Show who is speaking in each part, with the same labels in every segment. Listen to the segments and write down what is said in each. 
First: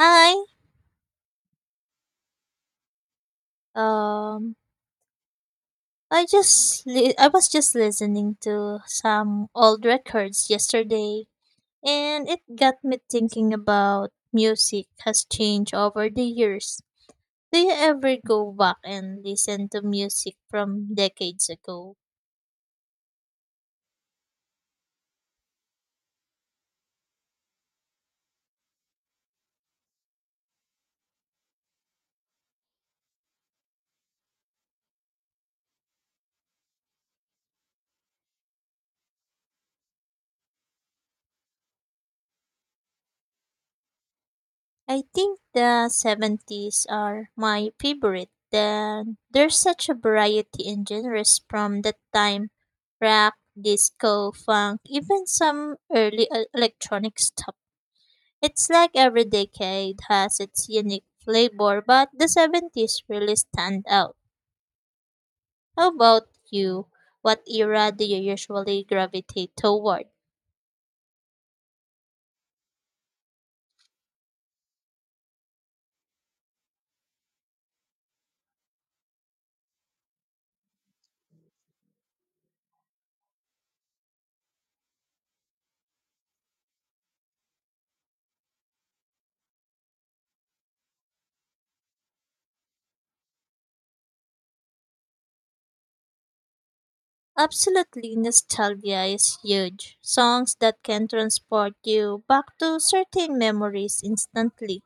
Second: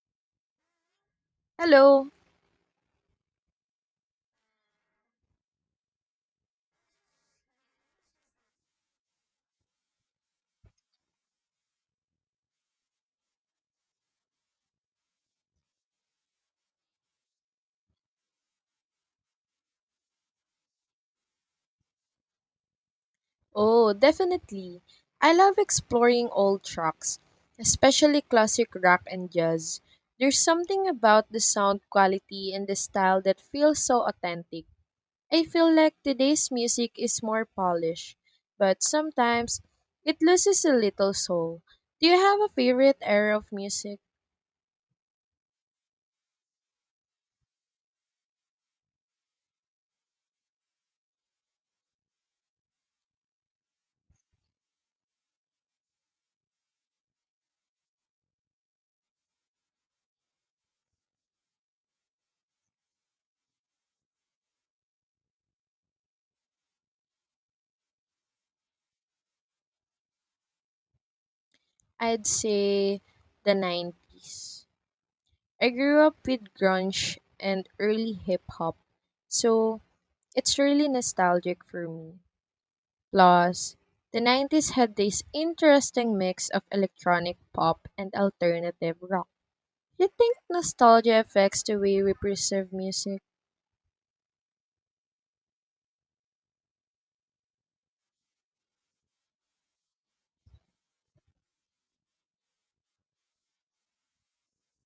Speaker 1: Hi.
Speaker 2: Hello.
Speaker 1: Um, I just I was just listening to some old records yesterday, and it got me thinking about music has changed over the years. Do you ever go back and listen to music from decades ago?
Speaker 2: Oh, definitely. I love exploring old tracks, especially classic rock and jazz. There's something about the sound quality and the style that feels so authentic. I feel like today's music is more polished, but sometimes it loses a little soul. Do you have a favorite era of music?
Speaker 1: I think the '70s are my favorite. Then there's such a variety in genres from that time, rock, disco, funk, even some early electronic stuff. It's like every decade has its unique flavor, but the '70s really stand out. How about you? What era do you usually gravitate toward?
Speaker 2: I'd say the 90s. I grew up with grunge and early hip hop. So, it's really nostalgic for me. Plus, the 90s had this interesting mix of electronic pop and alternative rock. You think nostalgia affects the way we perceive music?
Speaker 1: Absolutely, nostalgia is huge. Songs that can transport you back to certain memories instantly.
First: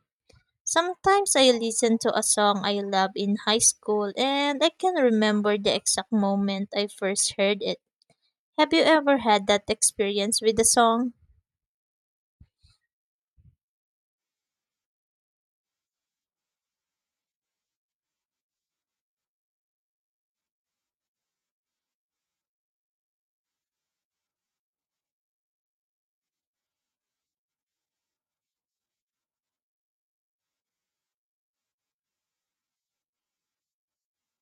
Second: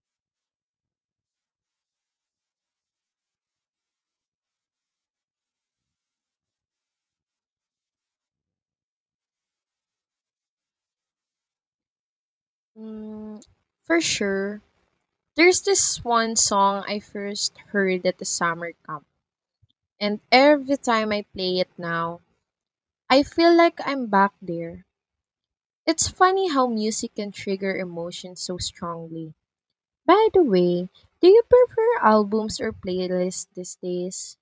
Speaker 1: Sometimes I listen to a song I love in high school and I can remember the exact moment I first heard it. Have you ever had that experience with a song?
Speaker 2: Mm, for sure. There's this one song I first heard at the summer camp, and every time I play it now, I feel like I'm back there. It's funny how music can trigger emotions so strongly. By the way, do you prefer albums or playlists these days?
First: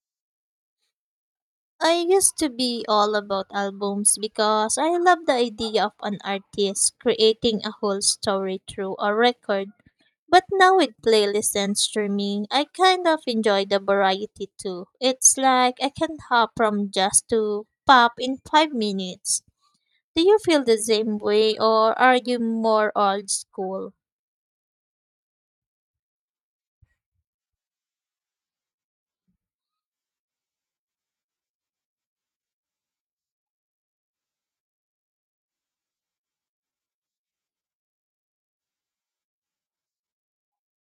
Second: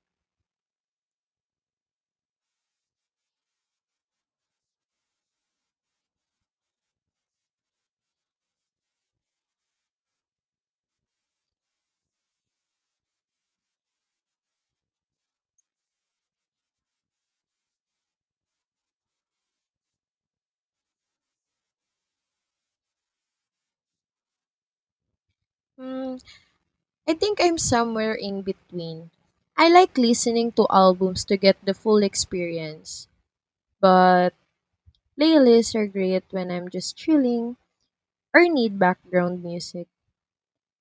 Speaker 1: I used to be all about albums because I love the idea of an artist creating a whole story through a record. But now with playlists and streaming, I kind of enjoy the variety too. It's like I can hop from jazz to pop in 5 minutes. Do you feel the same way or are you more old school?
Speaker 2: Hmm, I think I'm somewhere in between. I like listening to albums to get the full experience, but playlists are great when I'm just chilling or need background music.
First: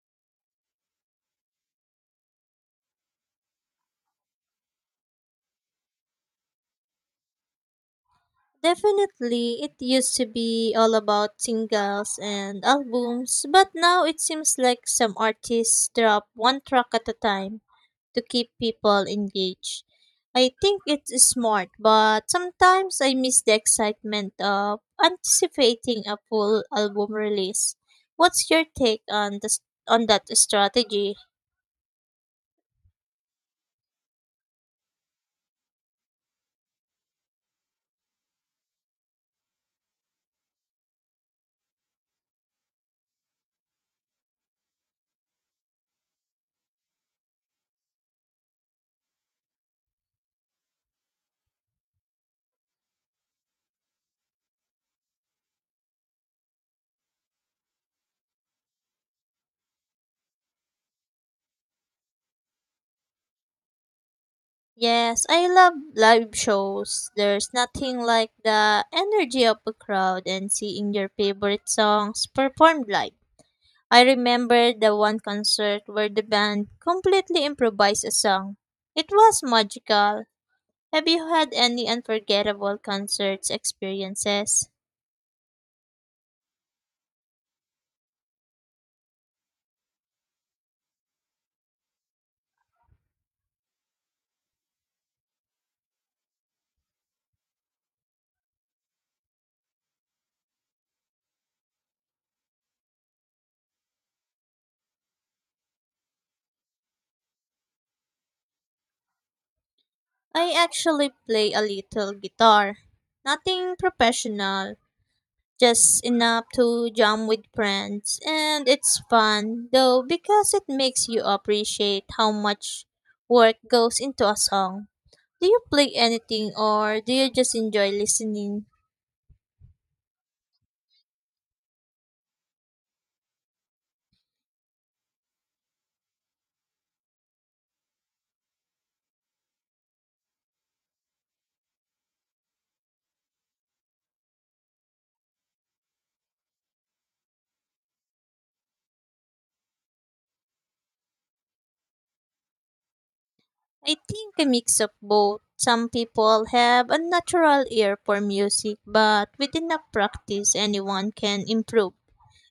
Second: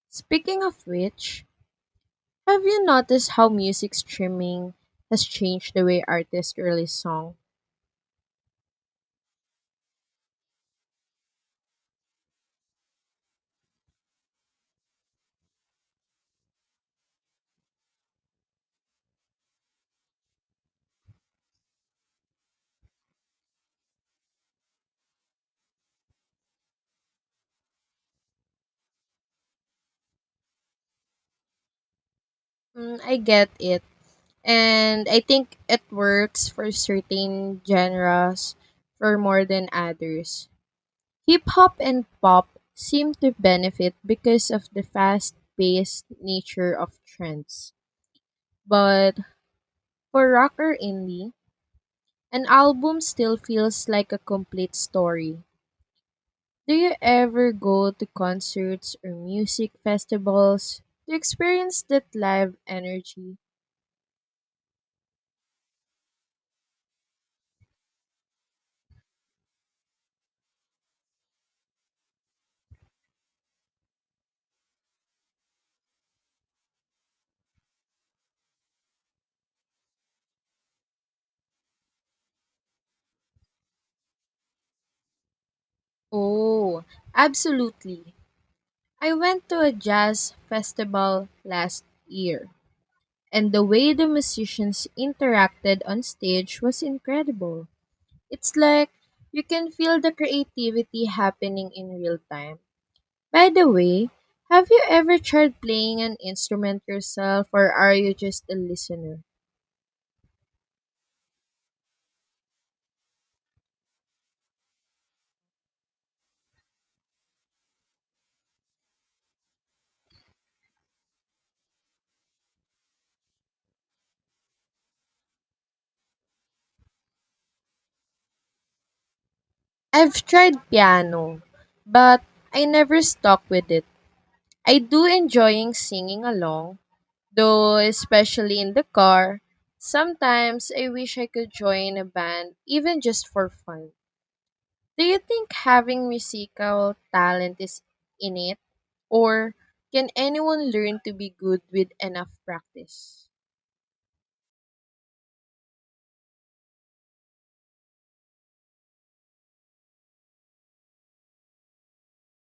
Speaker 2: Speaking of which, have you noticed how music streaming has changed the way artists release songs?
Speaker 1: Definitely, it used to be all about singles and albums, but now it seems like some artists drop one track at a time to keep people engaged. I think it's smart, but sometimes I miss the excitement of anticipating a full album release. What's your take on this on that strategy?
Speaker 2: I get it. And I think it works for certain genres for more than others. Hip hop and pop seem to benefit because of the fast paced nature of trends. But for rock or indie, an album still feels like a complete story. Do you ever go to concerts or music festivals to experience that live energy?
Speaker 1: Yes, I love live shows. There's nothing like the energy of a crowd and seeing your favorite songs performed live. I remember the one concert where the band completely improvised a song. It was magical. Have you had any unforgettable concerts experiences?
Speaker 2: Oh, absolutely. I went to a jazz festival last year, and the way the musicians interacted on stage was incredible. It's like you can feel the creativity happening in real time. By the way, have you ever tried playing an instrument yourself, or are you just a listener?
Speaker 1: I actually play a little guitar. Nothing professional, just enough to jam with friends, and it's fun though because it makes you appreciate how much work goes into a song. Do you play anything or do you just enjoy listening?
Speaker 2: I've tried piano, but I never stuck with it. I do enjoying singing along, though especially in the car. Sometimes I wish I could join a band even just for fun. Do you think having musical talent is innate, or can anyone learn to be good with enough practice?
Speaker 1: I think a mix of both. Some people have a natural ear for music, but with enough practice, anyone can improve.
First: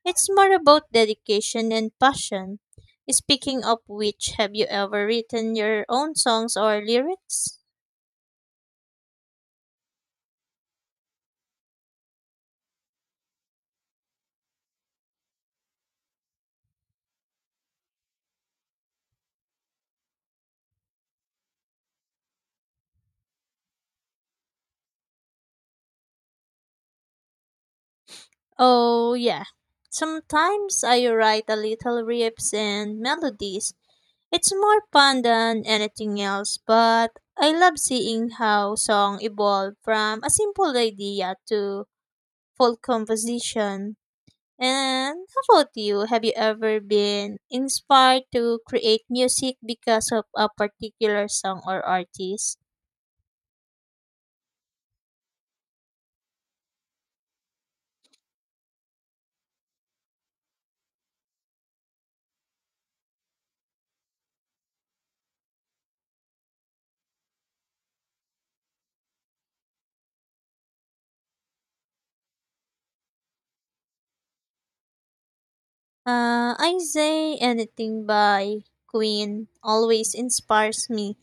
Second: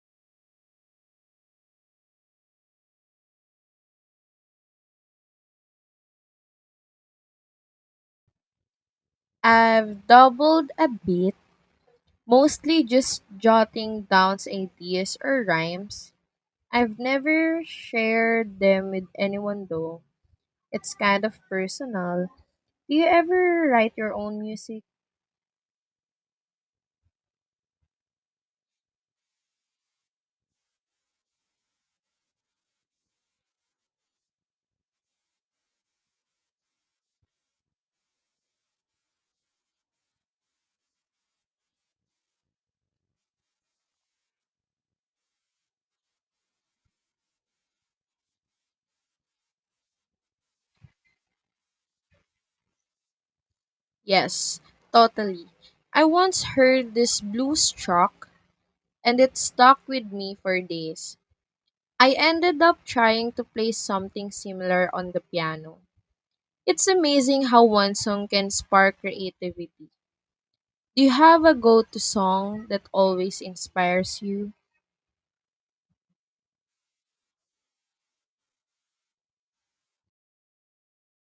Speaker 1: It's more about dedication and passion. Speaking of which, have you ever written your own songs or lyrics?
Speaker 2: I've doubled a bit, mostly just jotting down ideas or rhymes. I've never shared them with anyone though. It's kind of personal. Do you ever write your own music?
Speaker 1: Oh, yeah. Sometimes I write a little riffs and melodies. It's more fun than anything else, but I love seeing how song evolve from a simple idea to full composition. And how about you? Have you ever been inspired to create music because of a particular song or artist?
Speaker 2: Yes, totally. I once heard this blues track and it stuck with me for days. I ended up trying to play something similar on the piano. It's amazing how one song can spark creativity. Do you have a go to song that always inspires you?
Speaker 1: I say anything by Queen always inspires me.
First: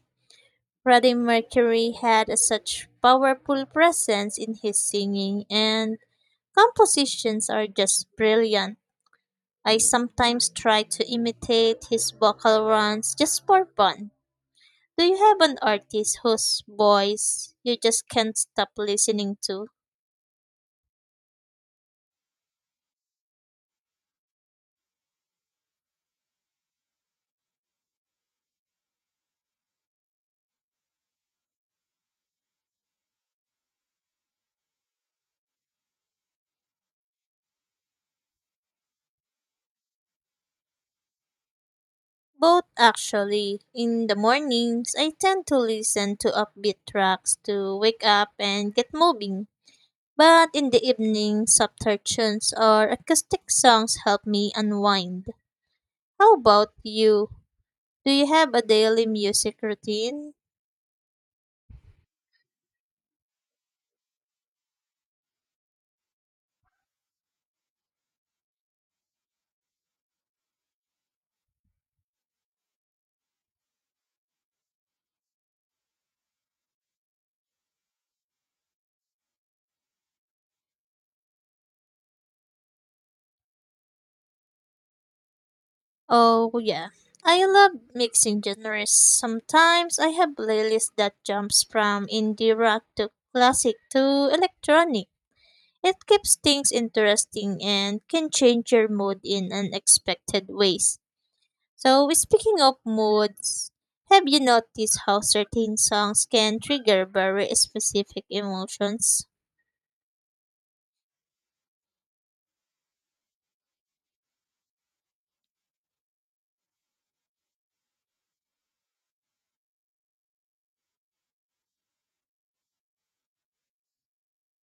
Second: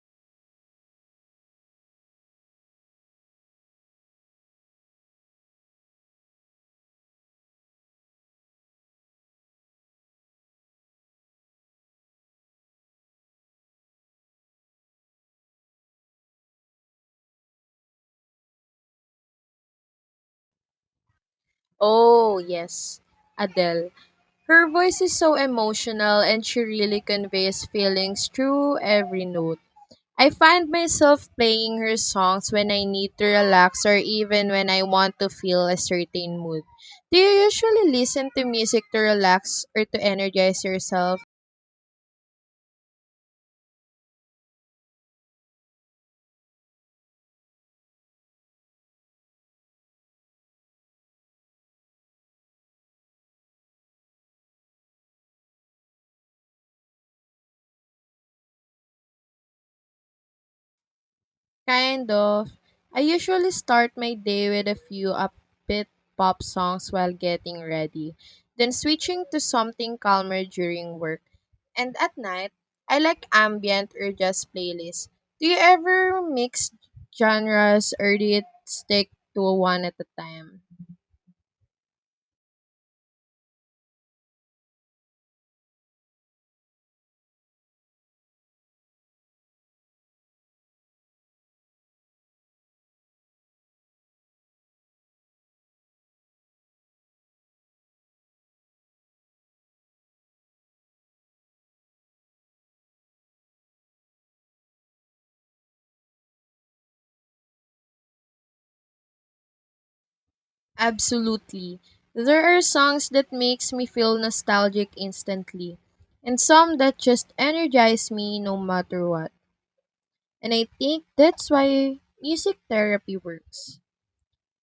Speaker 1: Freddie Mercury had a such powerful presence in his singing and compositions are just brilliant. I sometimes try to imitate his vocal runs just for fun. Do you have an artist whose voice you just can't stop listening to?
Speaker 2: Oh, yes, Adele. Her voice is so emotional and she really conveys feelings through every note. I find myself playing her songs when I need to relax or even when I want to feel a certain mood. Do you usually listen to music to relax or to energize yourself?
Speaker 1: Both actually. In the mornings, I tend to listen to upbeat tracks to wake up and get moving. But in the evening, softer tunes or acoustic songs help me unwind. How about you? Do you have a daily music routine?
Speaker 2: Kind of. I usually start my day with a few upbeat pop songs while getting ready, then switching to something calmer during work. And at night, I like ambient or jazz playlists. Do you ever mix genres or do you stick to one at a time?
Speaker 1: Oh, yeah. I love mixing genres. Sometimes I have playlists that jumps from indie rock to classic to electronic. It keeps things interesting and can change your mood in unexpected ways. So, speaking of moods, have you noticed how certain songs can trigger very specific emotions?
Speaker 2: Absolutely. There are songs that makes me feel nostalgic instantly, and some that just energize me no matter what. And I think that's why music therapy works.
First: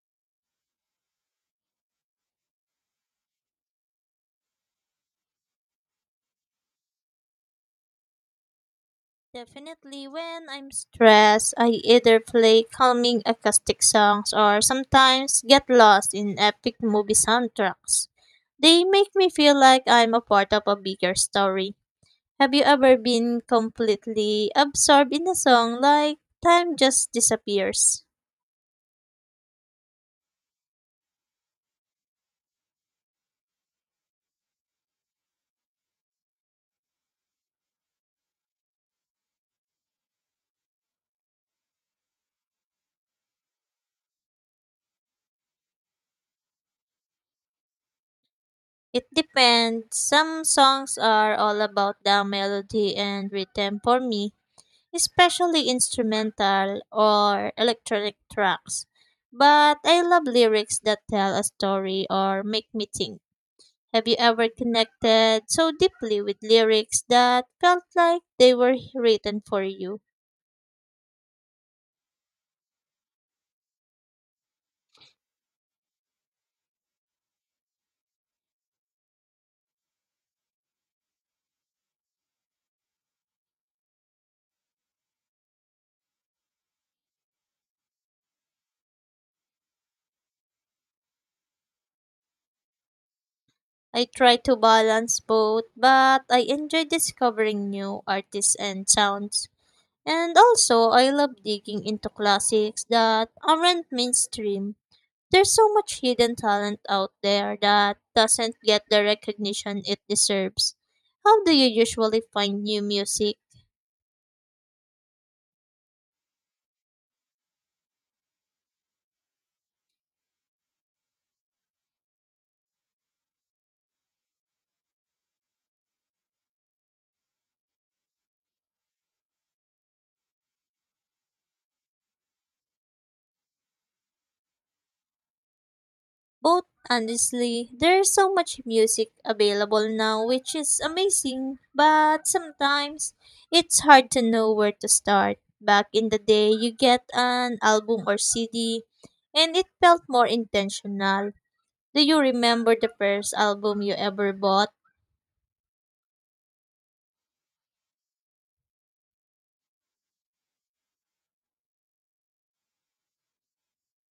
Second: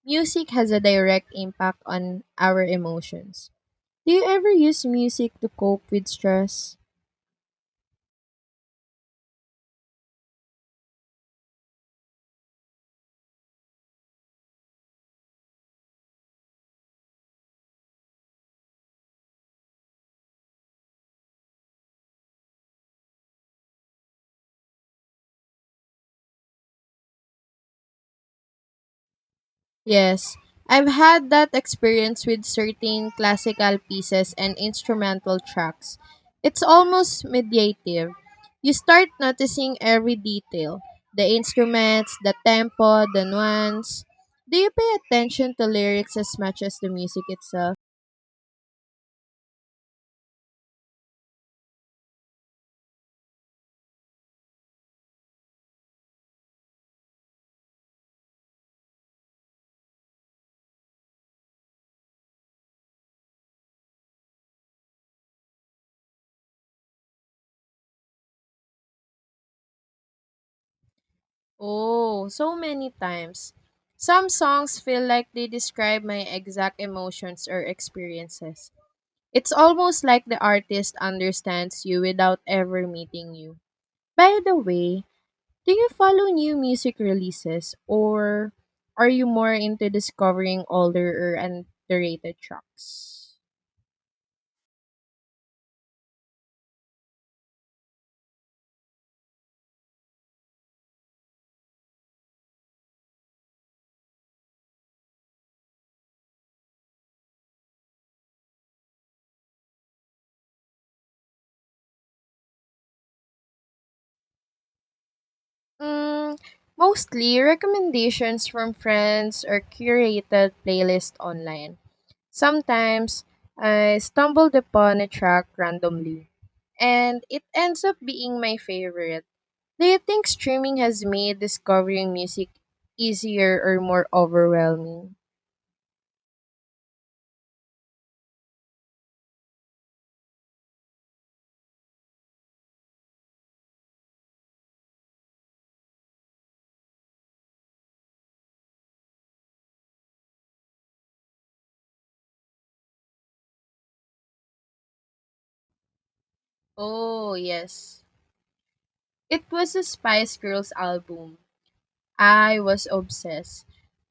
Speaker 2: Music has a direct impact on our emotions. Do you ever use music to cope with stress?
Speaker 1: Definitely, when I'm stressed, I either play calming acoustic songs or sometimes get lost in epic movie soundtracks. They make me feel like I'm a part of a bigger story. Have you ever been completely absorbed in a song like time just disappears?
Speaker 2: Yes, I've had that experience with certain classical pieces and instrumental tracks. It's almost mediative. You start noticing every detail, the instruments, the tempo, the nuance. Do you pay attention to lyrics as much as the music itself?
Speaker 1: It depends. Some songs are all about the melody and rhythm for me, especially instrumental or electronic tracks. But I love lyrics that tell a story or make me think. Have you ever connected so deeply with lyrics that felt like they were written for you?
Speaker 2: Oh, so many times. Some songs feel like they describe my exact emotions or experiences. It's almost like the artist understands you without ever meeting you. By the way, do you follow new music releases or are you more into discovering older or underrated tracks?
Speaker 1: I try to balance both, but I enjoy discovering new artists and sounds. And also, I love digging into classics that aren't mainstream. There's so much hidden talent out there that doesn't get the recognition it deserves. How do you usually find new music?
Speaker 2: Mm, mostly recommendations from friends or curated playlist online. Sometimes I stumbled upon a track randomly, and it ends up being my favorite. Do you think streaming has made discovering music easier or more overwhelming?
Speaker 1: Both honestly, there's so much music available now which is amazing, but sometimes it's hard to know where to start. Back in the day, you get an album or CD and it felt more intentional. Do you remember the first album you ever bought?
Speaker 2: Oh, yes. It was a Spice Girls album. I was obsessed.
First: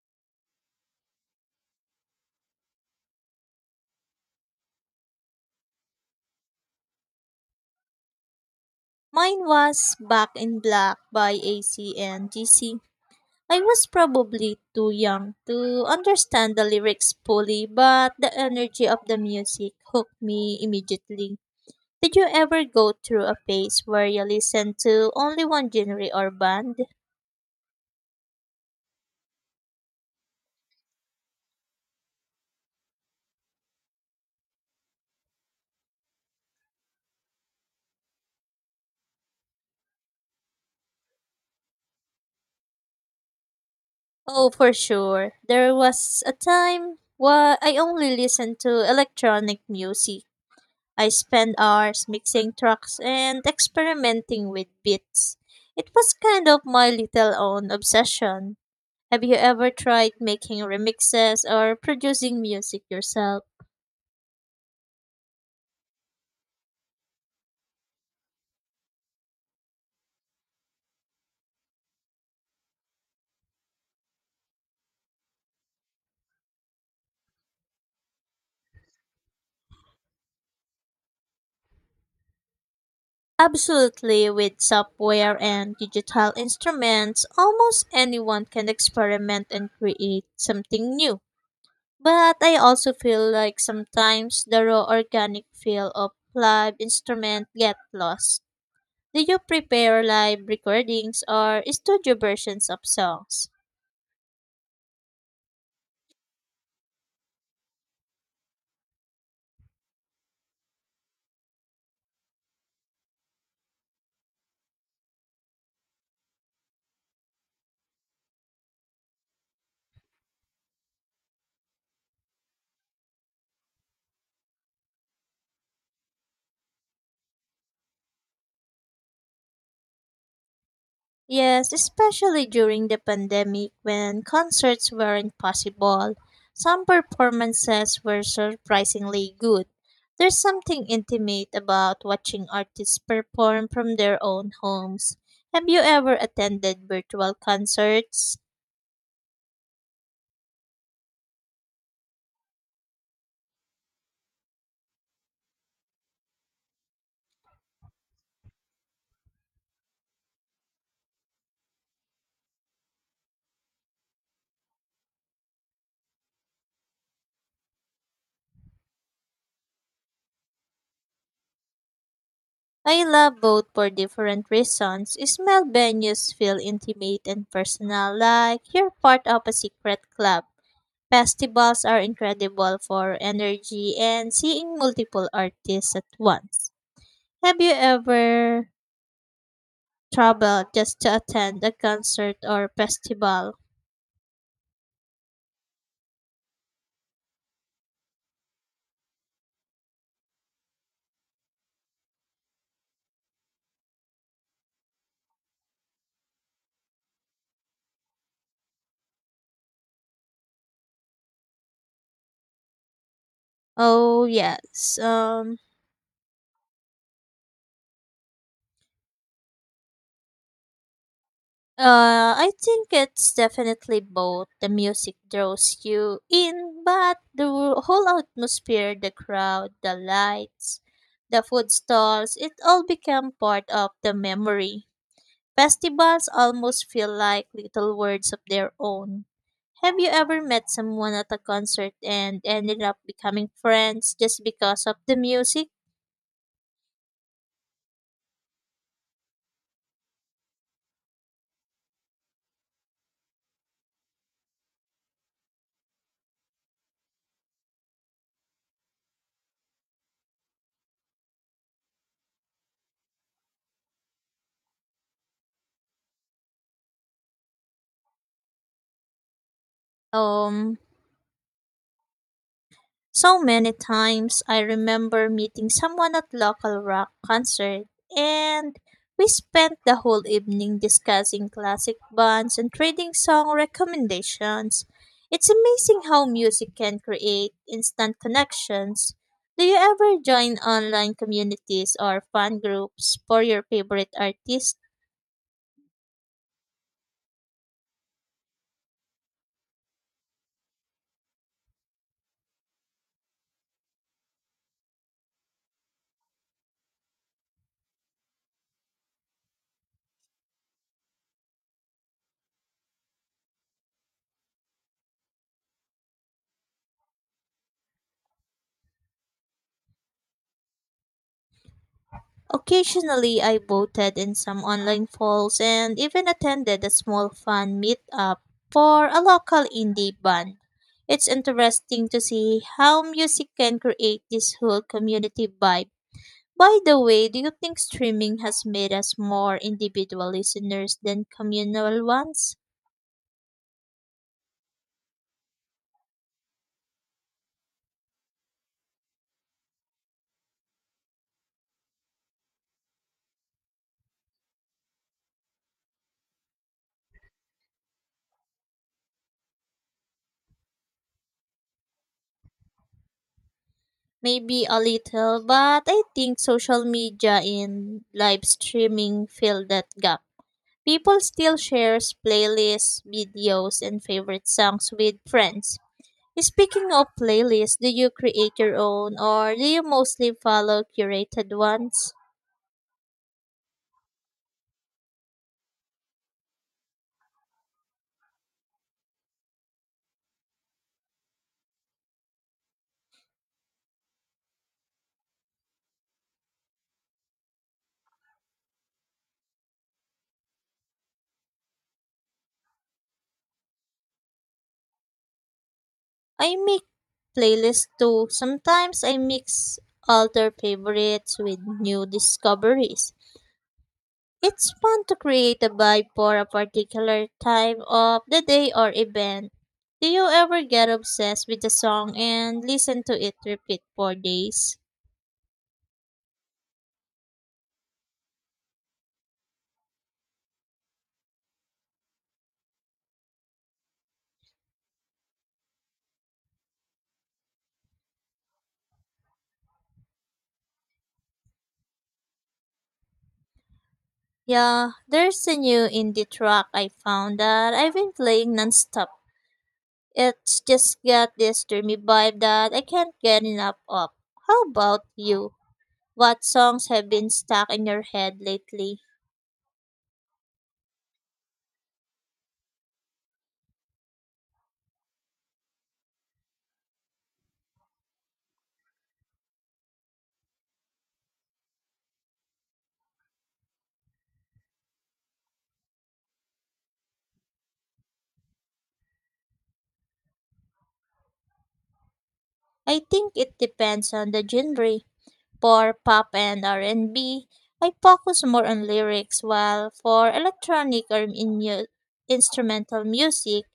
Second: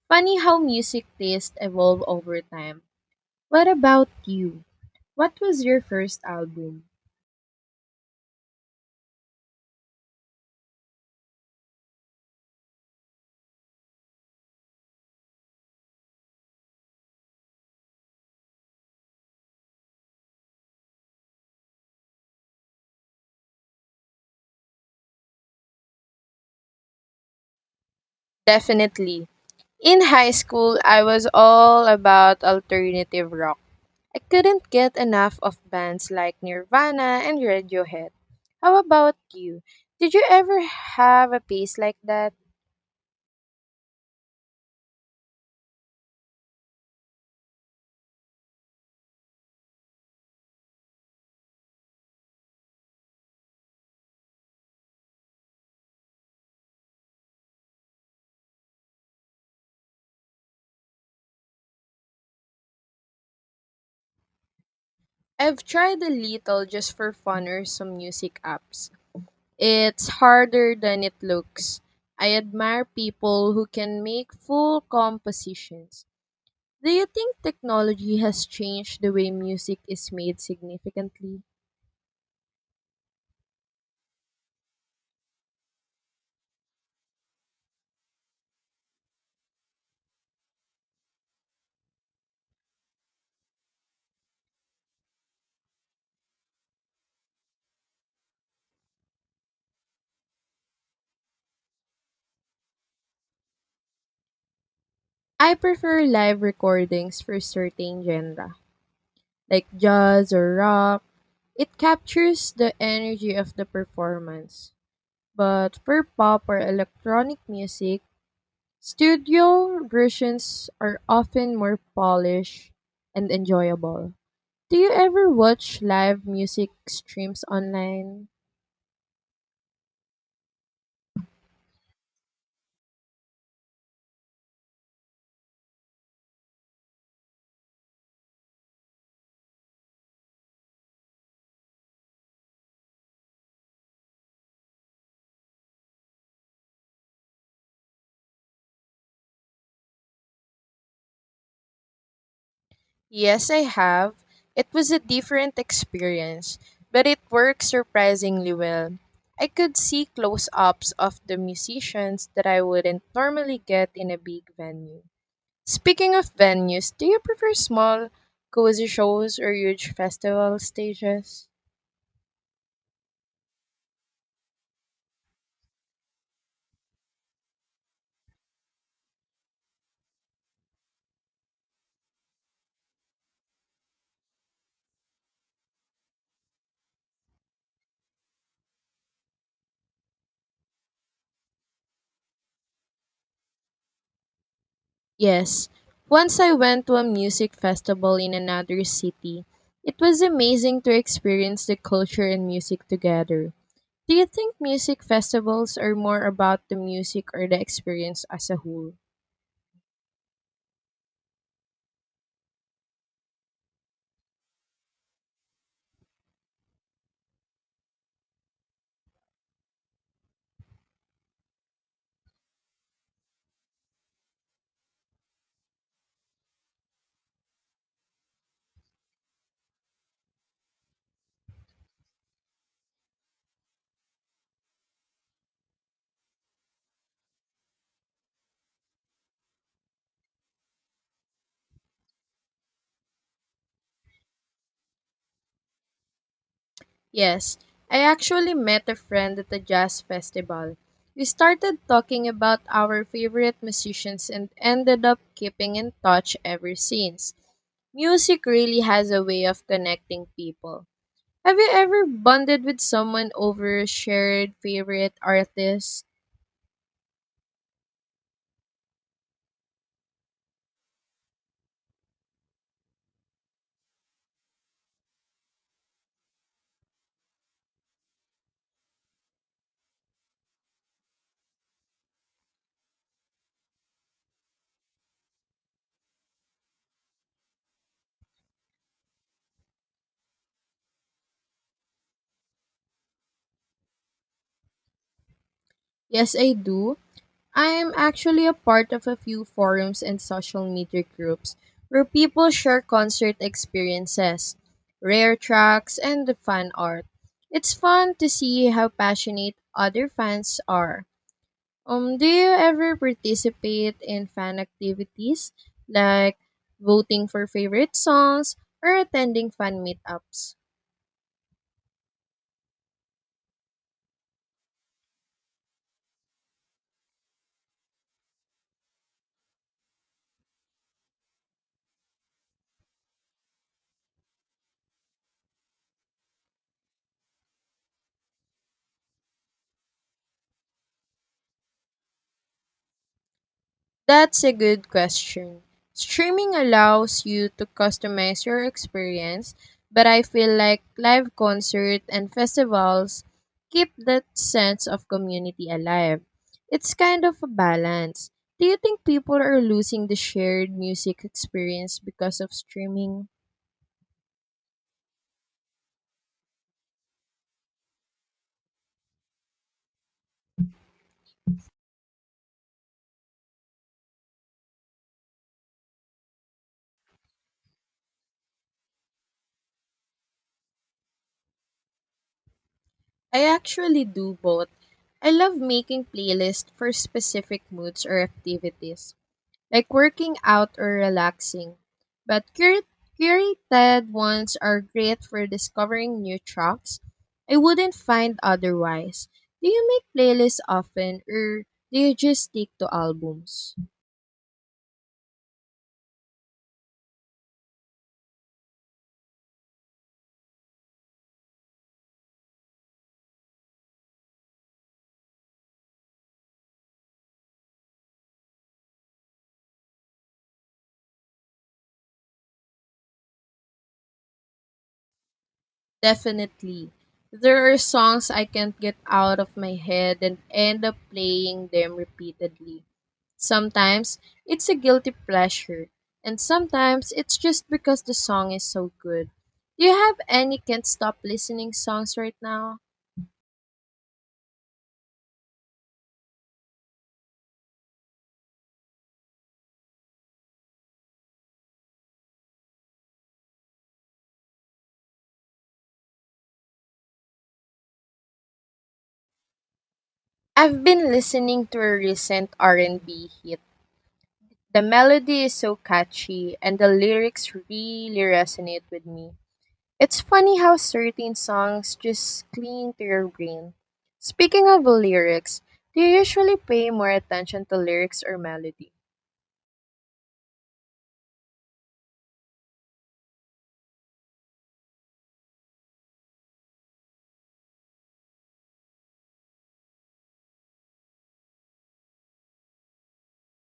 Speaker 2: Funny how music tastes evolve over time. What about you? What was your first album?
Speaker 1: Mine was Back in Black by AC and GC. I was probably too young to understand the lyrics fully, but the energy of the music hooked me immediately. Did you ever go through a phase where you listened to only one genre or band?
Speaker 2: Definitely. In high school, I was all about alternative rock. I couldn't get enough of bands like Nirvana and Radiohead. How about you? Did you ever have a piece like that?
Speaker 1: Oh, for sure. There was a time where I only listened to electronic music. I spent hours mixing tracks and experimenting with beats. It was kind of my little own obsession. Have you ever tried making remixes or producing music yourself?
Speaker 2: I've tried a little just for fun or some music apps. It's harder than it looks. I admire people who can make full compositions. Do you think technology has changed the way music is made significantly?
Speaker 1: Absolutely, with software and digital instruments, almost anyone can experiment and create something new. But I also feel like sometimes the raw organic feel of live instrument get lost. Do you prepare live recordings or studio versions of songs?
Speaker 2: I prefer live recordings for certain genres, like jazz or rock. It captures the energy of the performance. But for pop or electronic music, studio versions are often more polished and enjoyable. Do you ever watch live music streams online?
Speaker 1: Yes, especially during the pandemic when concerts weren't possible. Some performances were surprisingly good. There's something intimate about watching artists perform from their own homes. Have you ever attended virtual concerts?
Speaker 2: Yes, I have. It was a different experience, but it worked surprisingly well. I could see close ups of the musicians that I wouldn't normally get in a big venue. Speaking of venues, do you prefer small, cozy shows or huge festival stages?
Speaker 1: I love both for different reasons. Small venues feel intimate and personal, like you're part of a secret club. Festivals are incredible for energy and seeing multiple artists at once. Have you ever traveled just to attend a concert or festival?
Speaker 2: Yes. Once I went to a music festival in another city. It was amazing to experience the culture and music together. Do you think music festivals are more about the music or the experience as a whole?
Speaker 1: Oh, yes. I think it's definitely both. The music draws you in, but the whole atmosphere, the crowd, the lights, the food stalls, it all become part of the memory. Festivals almost feel like little words of their own. Have you ever met someone at a concert and ended up becoming friends just because of the music?
Speaker 2: Yes, I actually met a friend at a jazz festival. We started talking about our favorite musicians and ended up keeping in touch ever since. Music really has a way of connecting people. Have you ever bonded with someone over a shared favorite artist?
Speaker 1: Um, So many times. I remember meeting someone at local rock concert and we spent the whole evening discussing classic bands and trading song recommendations. It's amazing how music can create instant connections. Do you ever join online communities or fan groups for your favorite artists?
Speaker 2: Yes, I do. I'm actually a part of a few forums and social media groups where people share concert experiences, rare tracks, and the fan art. It's fun to see how passionate other fans are. Do you ever participate in fan activities like voting for favorite songs or attending fan meetups?
Speaker 1: Occasionally, I voted in some online polls and even attended a small fan meetup for a local indie band. It's interesting to see how music can create this whole community vibe. By the way, do you think streaming has made us more individual listeners than communal ones?
Speaker 2: That's a good question. Streaming allows you to customize your experience, but I feel like live concert and festivals keep that sense of community alive. It's kind of a balance. Do you think people are losing the shared music experience because of streaming?
Speaker 1: Maybe a little, but I think social media and live streaming fill that gap. People still shares playlists, videos, and favorite songs with friends. Speaking of playlists, do you create your own or do you mostly follow curated ones?
Speaker 2: I actually do both. I love making playlists for specific moods or activities like working out or relaxing. But curated ones are great for discovering new tracks I wouldn't find otherwise. Do you make playlists often or do you just stick to albums?
Speaker 1: I make playlists too. Sometimes I mix older favorites with new discoveries. It's fun to create a vibe for a particular time of the day or event. Do you ever get obsessed with a song and listen to it repeat for days?
Speaker 2: Definitely. There are songs I can't get out of my head and end up playing them repeatedly. Sometimes it's a guilty pleasure, and sometimes it's just because the song is so good. Do you have any can't stop listening songs right now?
Speaker 1: Yeah, there's a new indie track I found that I've been playing nonstop. It's just got this dreamy vibe that I can't get enough of. How about you? What songs have been stuck in your head lately?
Speaker 2: I've been listening to a recent R&B hit. The melody is so catchy and the lyrics really resonate with me. It's funny how certain songs just cling to your brain. Speaking of lyrics, do you usually pay more attention to lyrics or melody?
Speaker 1: I think it depends on the genre. For pop and r and B, I focus more on lyrics, while for electronic or instrumental music,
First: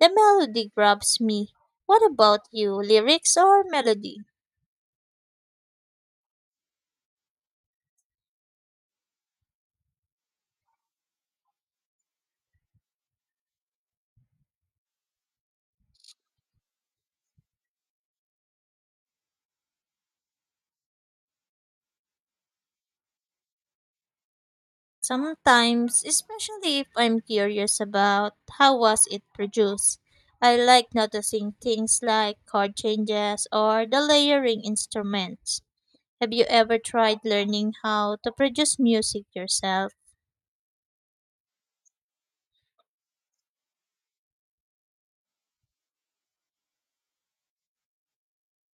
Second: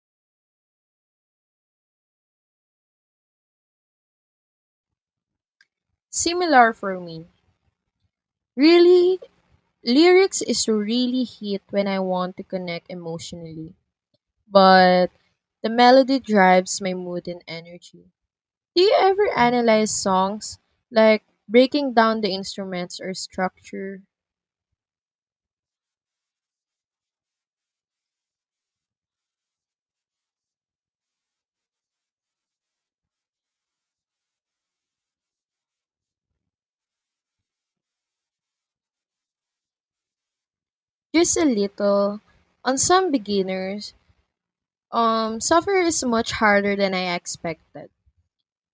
Speaker 1: the melody grabs me. What about you? Lyrics or melody?
Speaker 2: Similar for me. Really, lyrics is really hit when I want to connect emotionally, but the melody drives my mood and energy. Do you ever analyze songs, like breaking down the instruments or structure,
Speaker 1: Sometimes, especially if I'm curious about how was it produced, I like noticing things like chord changes or the layering instruments. Have you ever tried learning how to produce music yourself?
Speaker 2: just a little? On some beginners, software is much harder than I expected.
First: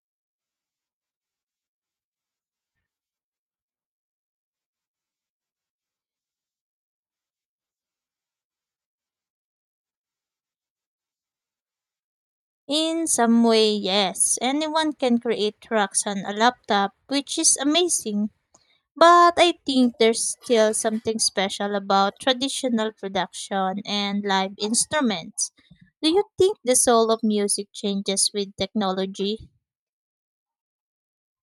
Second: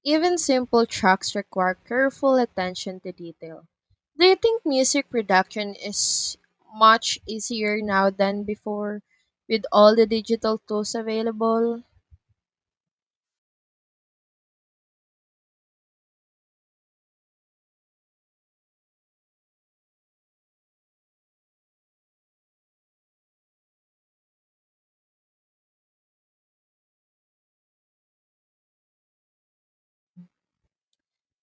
Speaker 2: Even simple tracks require careful attention to detail. Do you think music production is much easier now than before with all the digital tools available?
Speaker 1: In some way, yes. Anyone can create tracks on a laptop, which is amazing. But I think there's still something special about traditional production and live instruments. Do you think the soul of music changes with technology?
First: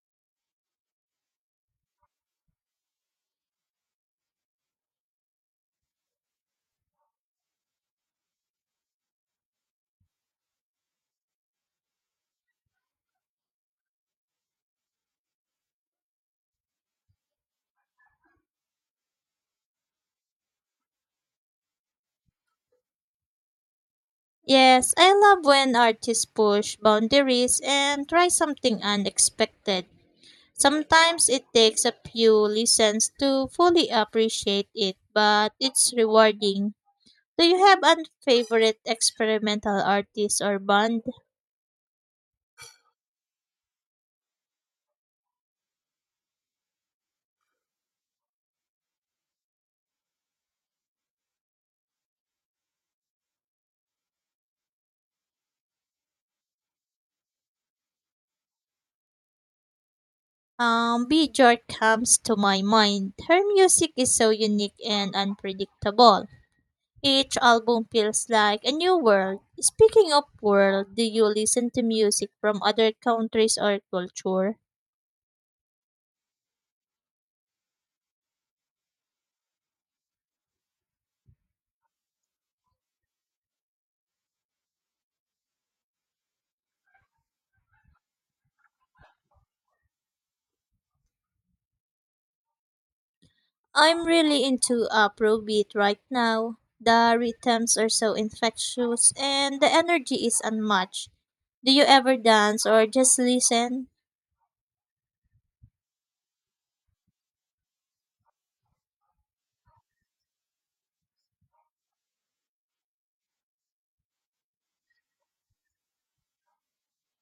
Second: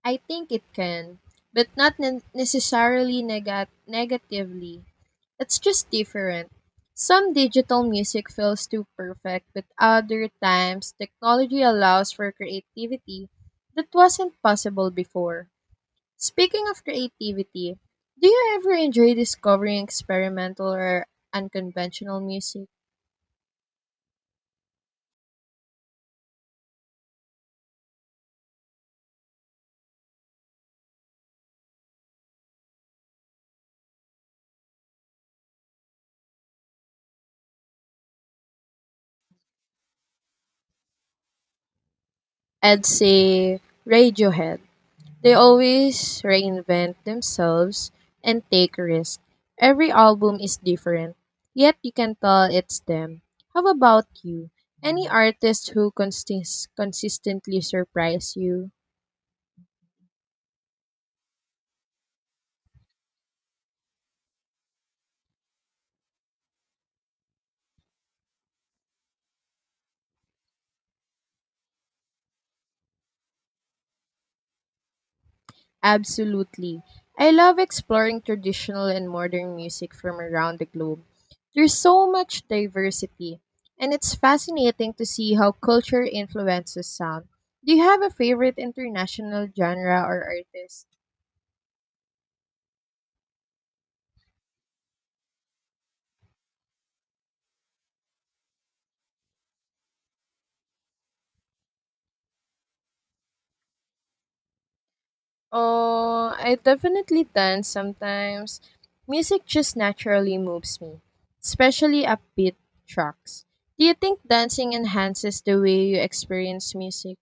Speaker 2: I think it can, but not necessarily negatively. It's just different. Some digital music feels too perfect, but other times technology allows for creativity that wasn't possible before. Speaking of creativity, do you ever enjoy discovering experimental or unconventional music?
Speaker 1: Yes, I love when artists push boundaries and try something unexpected. Sometimes it takes a few listens to fully appreciate it, but it's rewarding. Do you have a favorite experimental artist or band?
Speaker 2: I'd say Radiohead. They always reinvent themselves and take risks. Every album is different, yet you can tell it's them. How about you? Any artist who consistently surprise you?
Speaker 1: Bjork comes to my mind. Her music is so unique and unpredictable. Each album feels like a new world. Speaking of world, do you listen to music from other countries or culture?
Speaker 2: Absolutely. I love exploring traditional and modern music from around the globe. There's so much diversity, and it's fascinating to see how culture influences sound. Do you have a favorite international genre or artist?
Speaker 1: I'm really into Afrobeat right now. The rhythms are so infectious and the energy is unmatched. Do you ever dance or just listen?
Speaker 2: Oh, I definitely dance sometimes. Music just naturally moves me, especially upbeat tracks. Do you think dancing enhances the way you experience music?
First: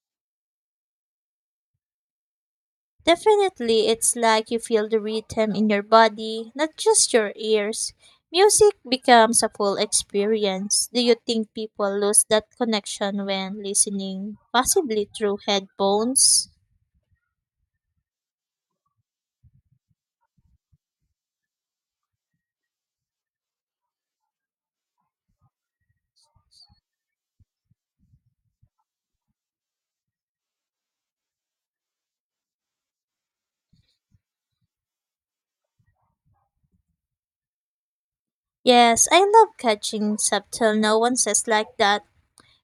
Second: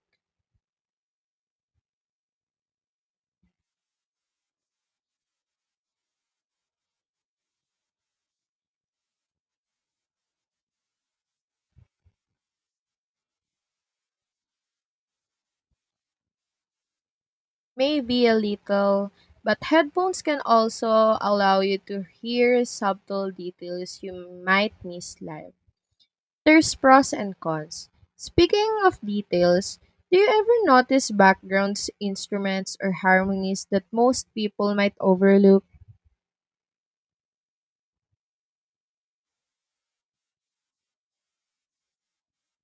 Speaker 1: Definitely, it's like you feel the rhythm in your body, not just your ears. Music becomes a full experience. Do you think people lose that connection when listening, possibly through headphones?
Speaker 2: Maybe a little, but headphones can also allow you to hear subtle details you might miss live. There's pros and cons. Speaking of details, do you ever notice backgrounds, instruments, or harmonies that most people might overlook?
Speaker 1: Yes, I love catching subtle nuances like that.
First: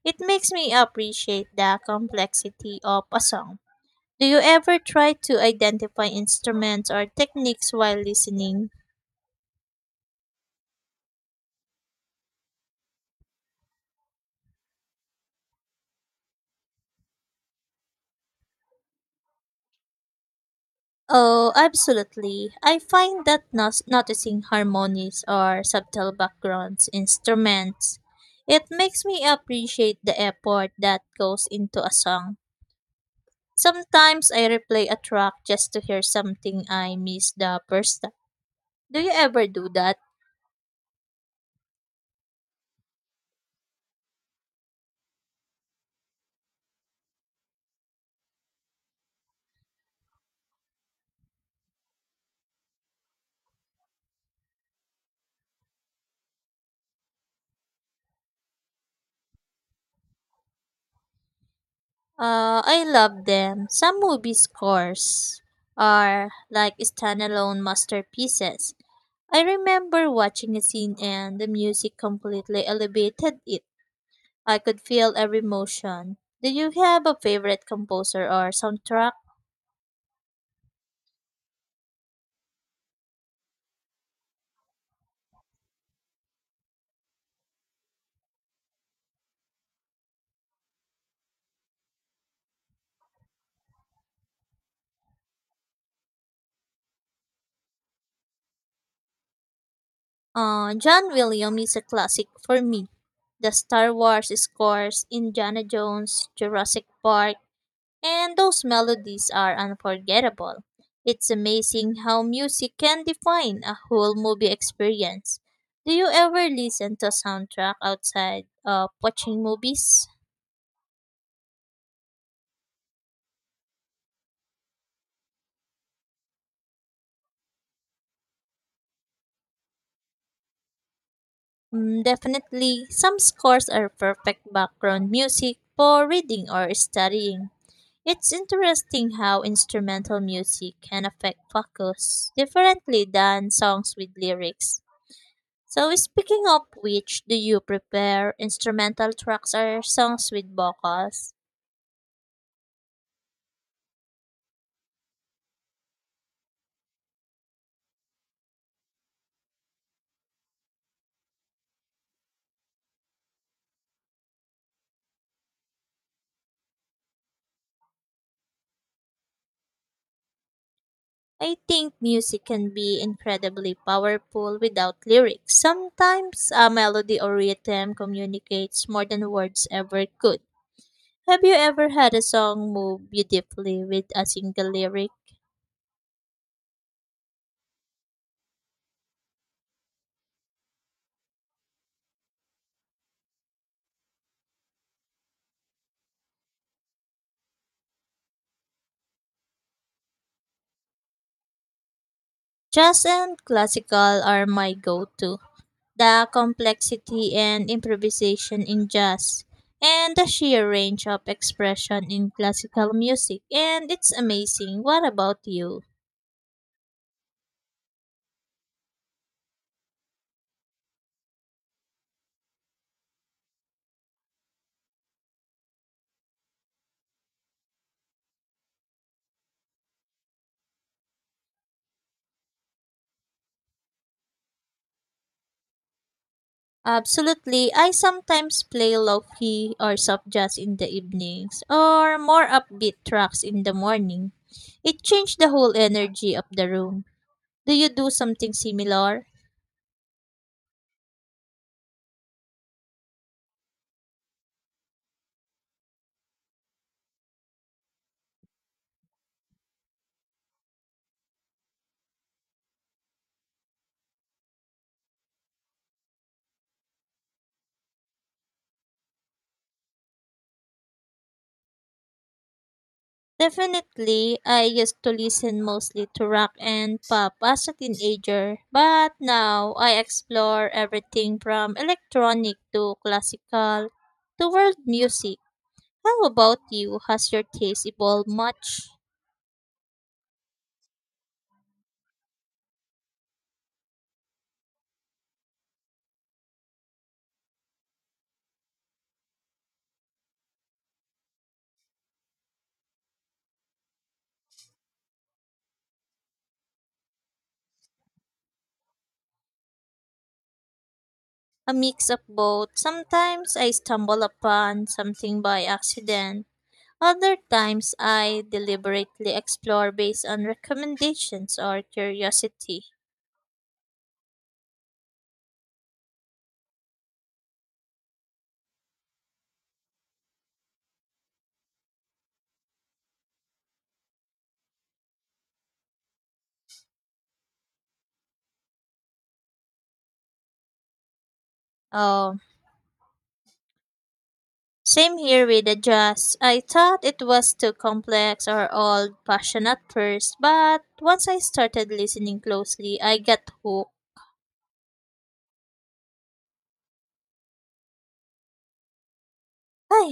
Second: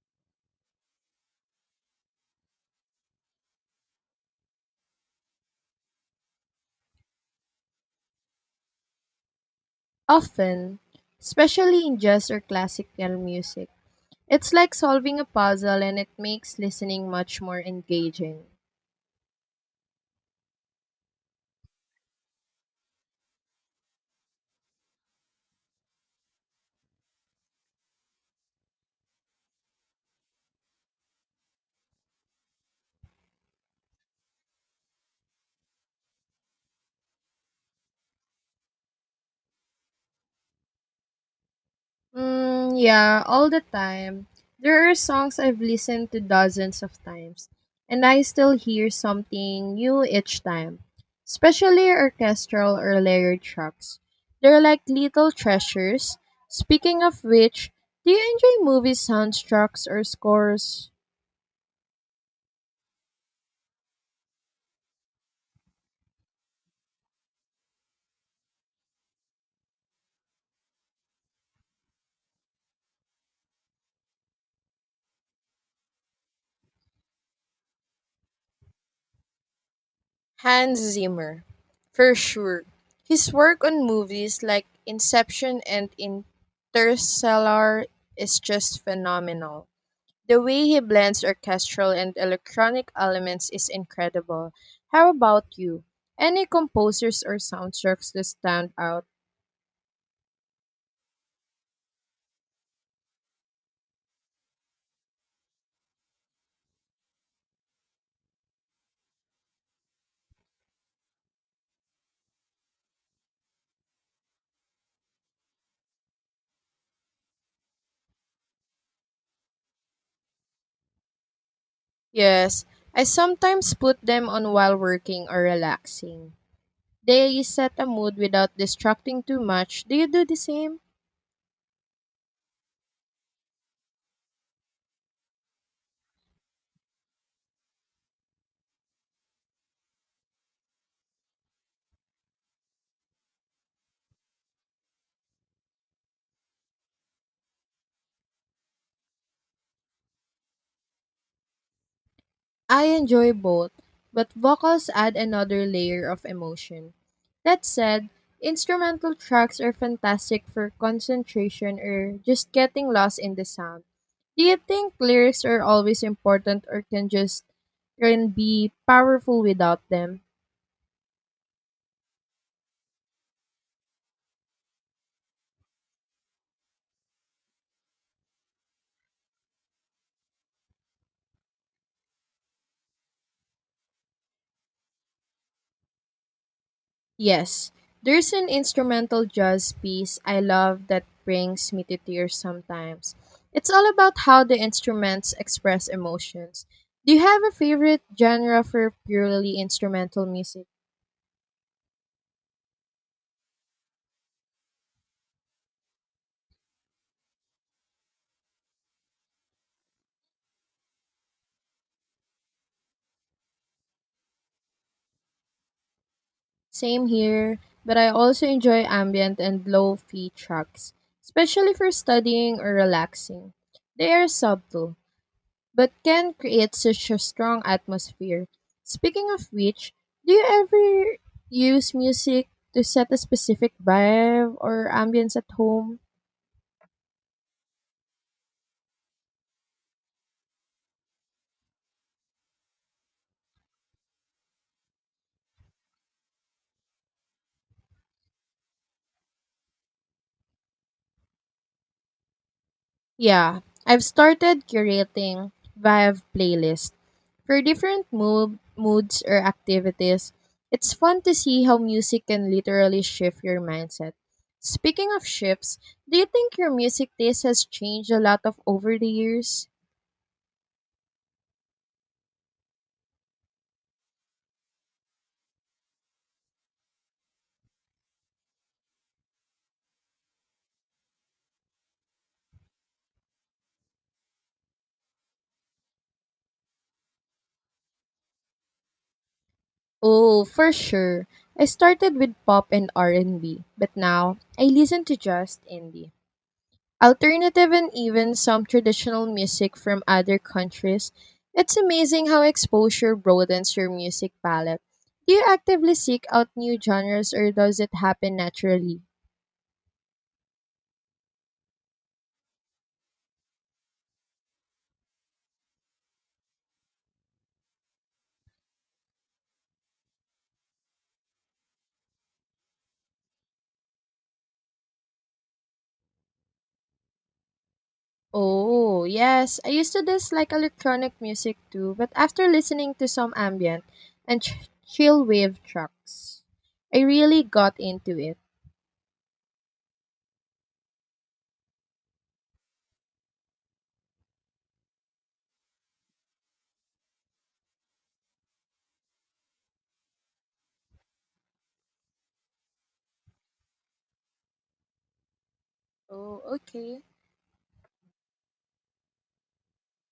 Speaker 1: It makes me appreciate the complexity of a song. Do you ever try to identify instruments or techniques while listening?
Speaker 2: Often, especially in jazz or classical music. It's like solving a puzzle and it makes listening much more engaging.
Speaker 1: Oh, absolutely. I find that noticing harmonies or subtle backgrounds, instruments, it makes me appreciate the effort that goes into a song. Sometimes I replay a track just to hear something I missed the first time. Do you ever do that?
Speaker 2: Yeah, all the time. There are songs I've listened to dozens of times, and I still hear something new each time, especially orchestral or layered tracks. They're like little treasures. Speaking of which, do you enjoy movie soundtracks or scores?
Speaker 1: I love them. Some movie scores are like standalone masterpieces. I remember watching a scene and the music completely elevated it. I could feel every motion. Do you have a favorite composer or soundtrack?
Speaker 2: Hans Zimmer, for sure. His work on movies like Inception and Interstellar is just phenomenal. The way he blends orchestral and electronic elements is incredible. How about you? Any composers or soundtracks that stand out?
Speaker 1: John Williams is a classic for me. The Star Wars scores, Indiana Jones, Jurassic Park, and those melodies are unforgettable. It's amazing how music can define a whole movie experience. Do you ever listen to a soundtrack outside of watching movies?
Speaker 2: Yes, I sometimes put them on while working or relaxing. They set a mood without distracting too much. Do you do the same?
Speaker 1: Mm, definitely, some scores are perfect background music for reading or studying. It's interesting how instrumental music can affect focus differently than songs with lyrics. So, speaking of which, do you prefer instrumental tracks or songs with vocals?
Speaker 2: I enjoy both, but vocals add another layer of emotion. That said, instrumental tracks are fantastic for concentration or just getting lost in the sound. Do you think lyrics are always important or can be powerful without them?
Speaker 1: I think music can be incredibly powerful without lyrics. Sometimes a melody or rhythm communicates more than words ever could. Have you ever had a song move beautifully with a single lyric?
Speaker 2: Yes, there's an instrumental jazz piece I love that brings me to tears sometimes. It's all about how the instruments express emotions. Do you have a favorite genre for purely instrumental music?
Speaker 1: Jazz and classical are my go to. The complexity and improvisation in jazz, and the sheer range of expression in classical music, and it's amazing. What about you?
Speaker 2: Same here, but I also enjoy ambient and low fi tracks, especially for studying or relaxing. They are subtle, but can create such a strong atmosphere. Speaking of which, do you ever use music to set a specific vibe or ambience at home?
Speaker 1: Absolutely, I sometimes play low key or soft jazz in the evenings, or more upbeat tracks in the morning. It changed the whole energy of the room. Do you do something similar?
Speaker 2: Yeah, I've started curating vibe playlists for different moods or activities. It's fun to see how music can literally shift your mindset. Speaking of shifts, do you think your music taste has changed a lot of over the years?
Speaker 1: Definitely, I used to listen mostly to rock and pop as a teenager, but now I explore everything from electronic to classical to world music. How about you? Has your taste evolved much?
Speaker 2: Oh, for sure. I started with pop and R&B, but now I listen to just indie, alternative and even some traditional music from other countries. It's amazing how exposure broadens your music palette. Do you actively seek out new genres or does it happen naturally?
Speaker 1: A mix of both. Sometimes I stumble upon something by accident. Other times I deliberately explore based on recommendations or curiosity.
Speaker 2: Oh, yes. I used to dislike electronic music too, but after listening to some ambient and chill wave tracks, I really got into it.
Speaker 1: Um, Same here with the jazz. I thought it was too complex or old fashioned at first, but once I started listening closely, I got hooked.
Speaker 2: Oh, okay.
Speaker 1: Ay,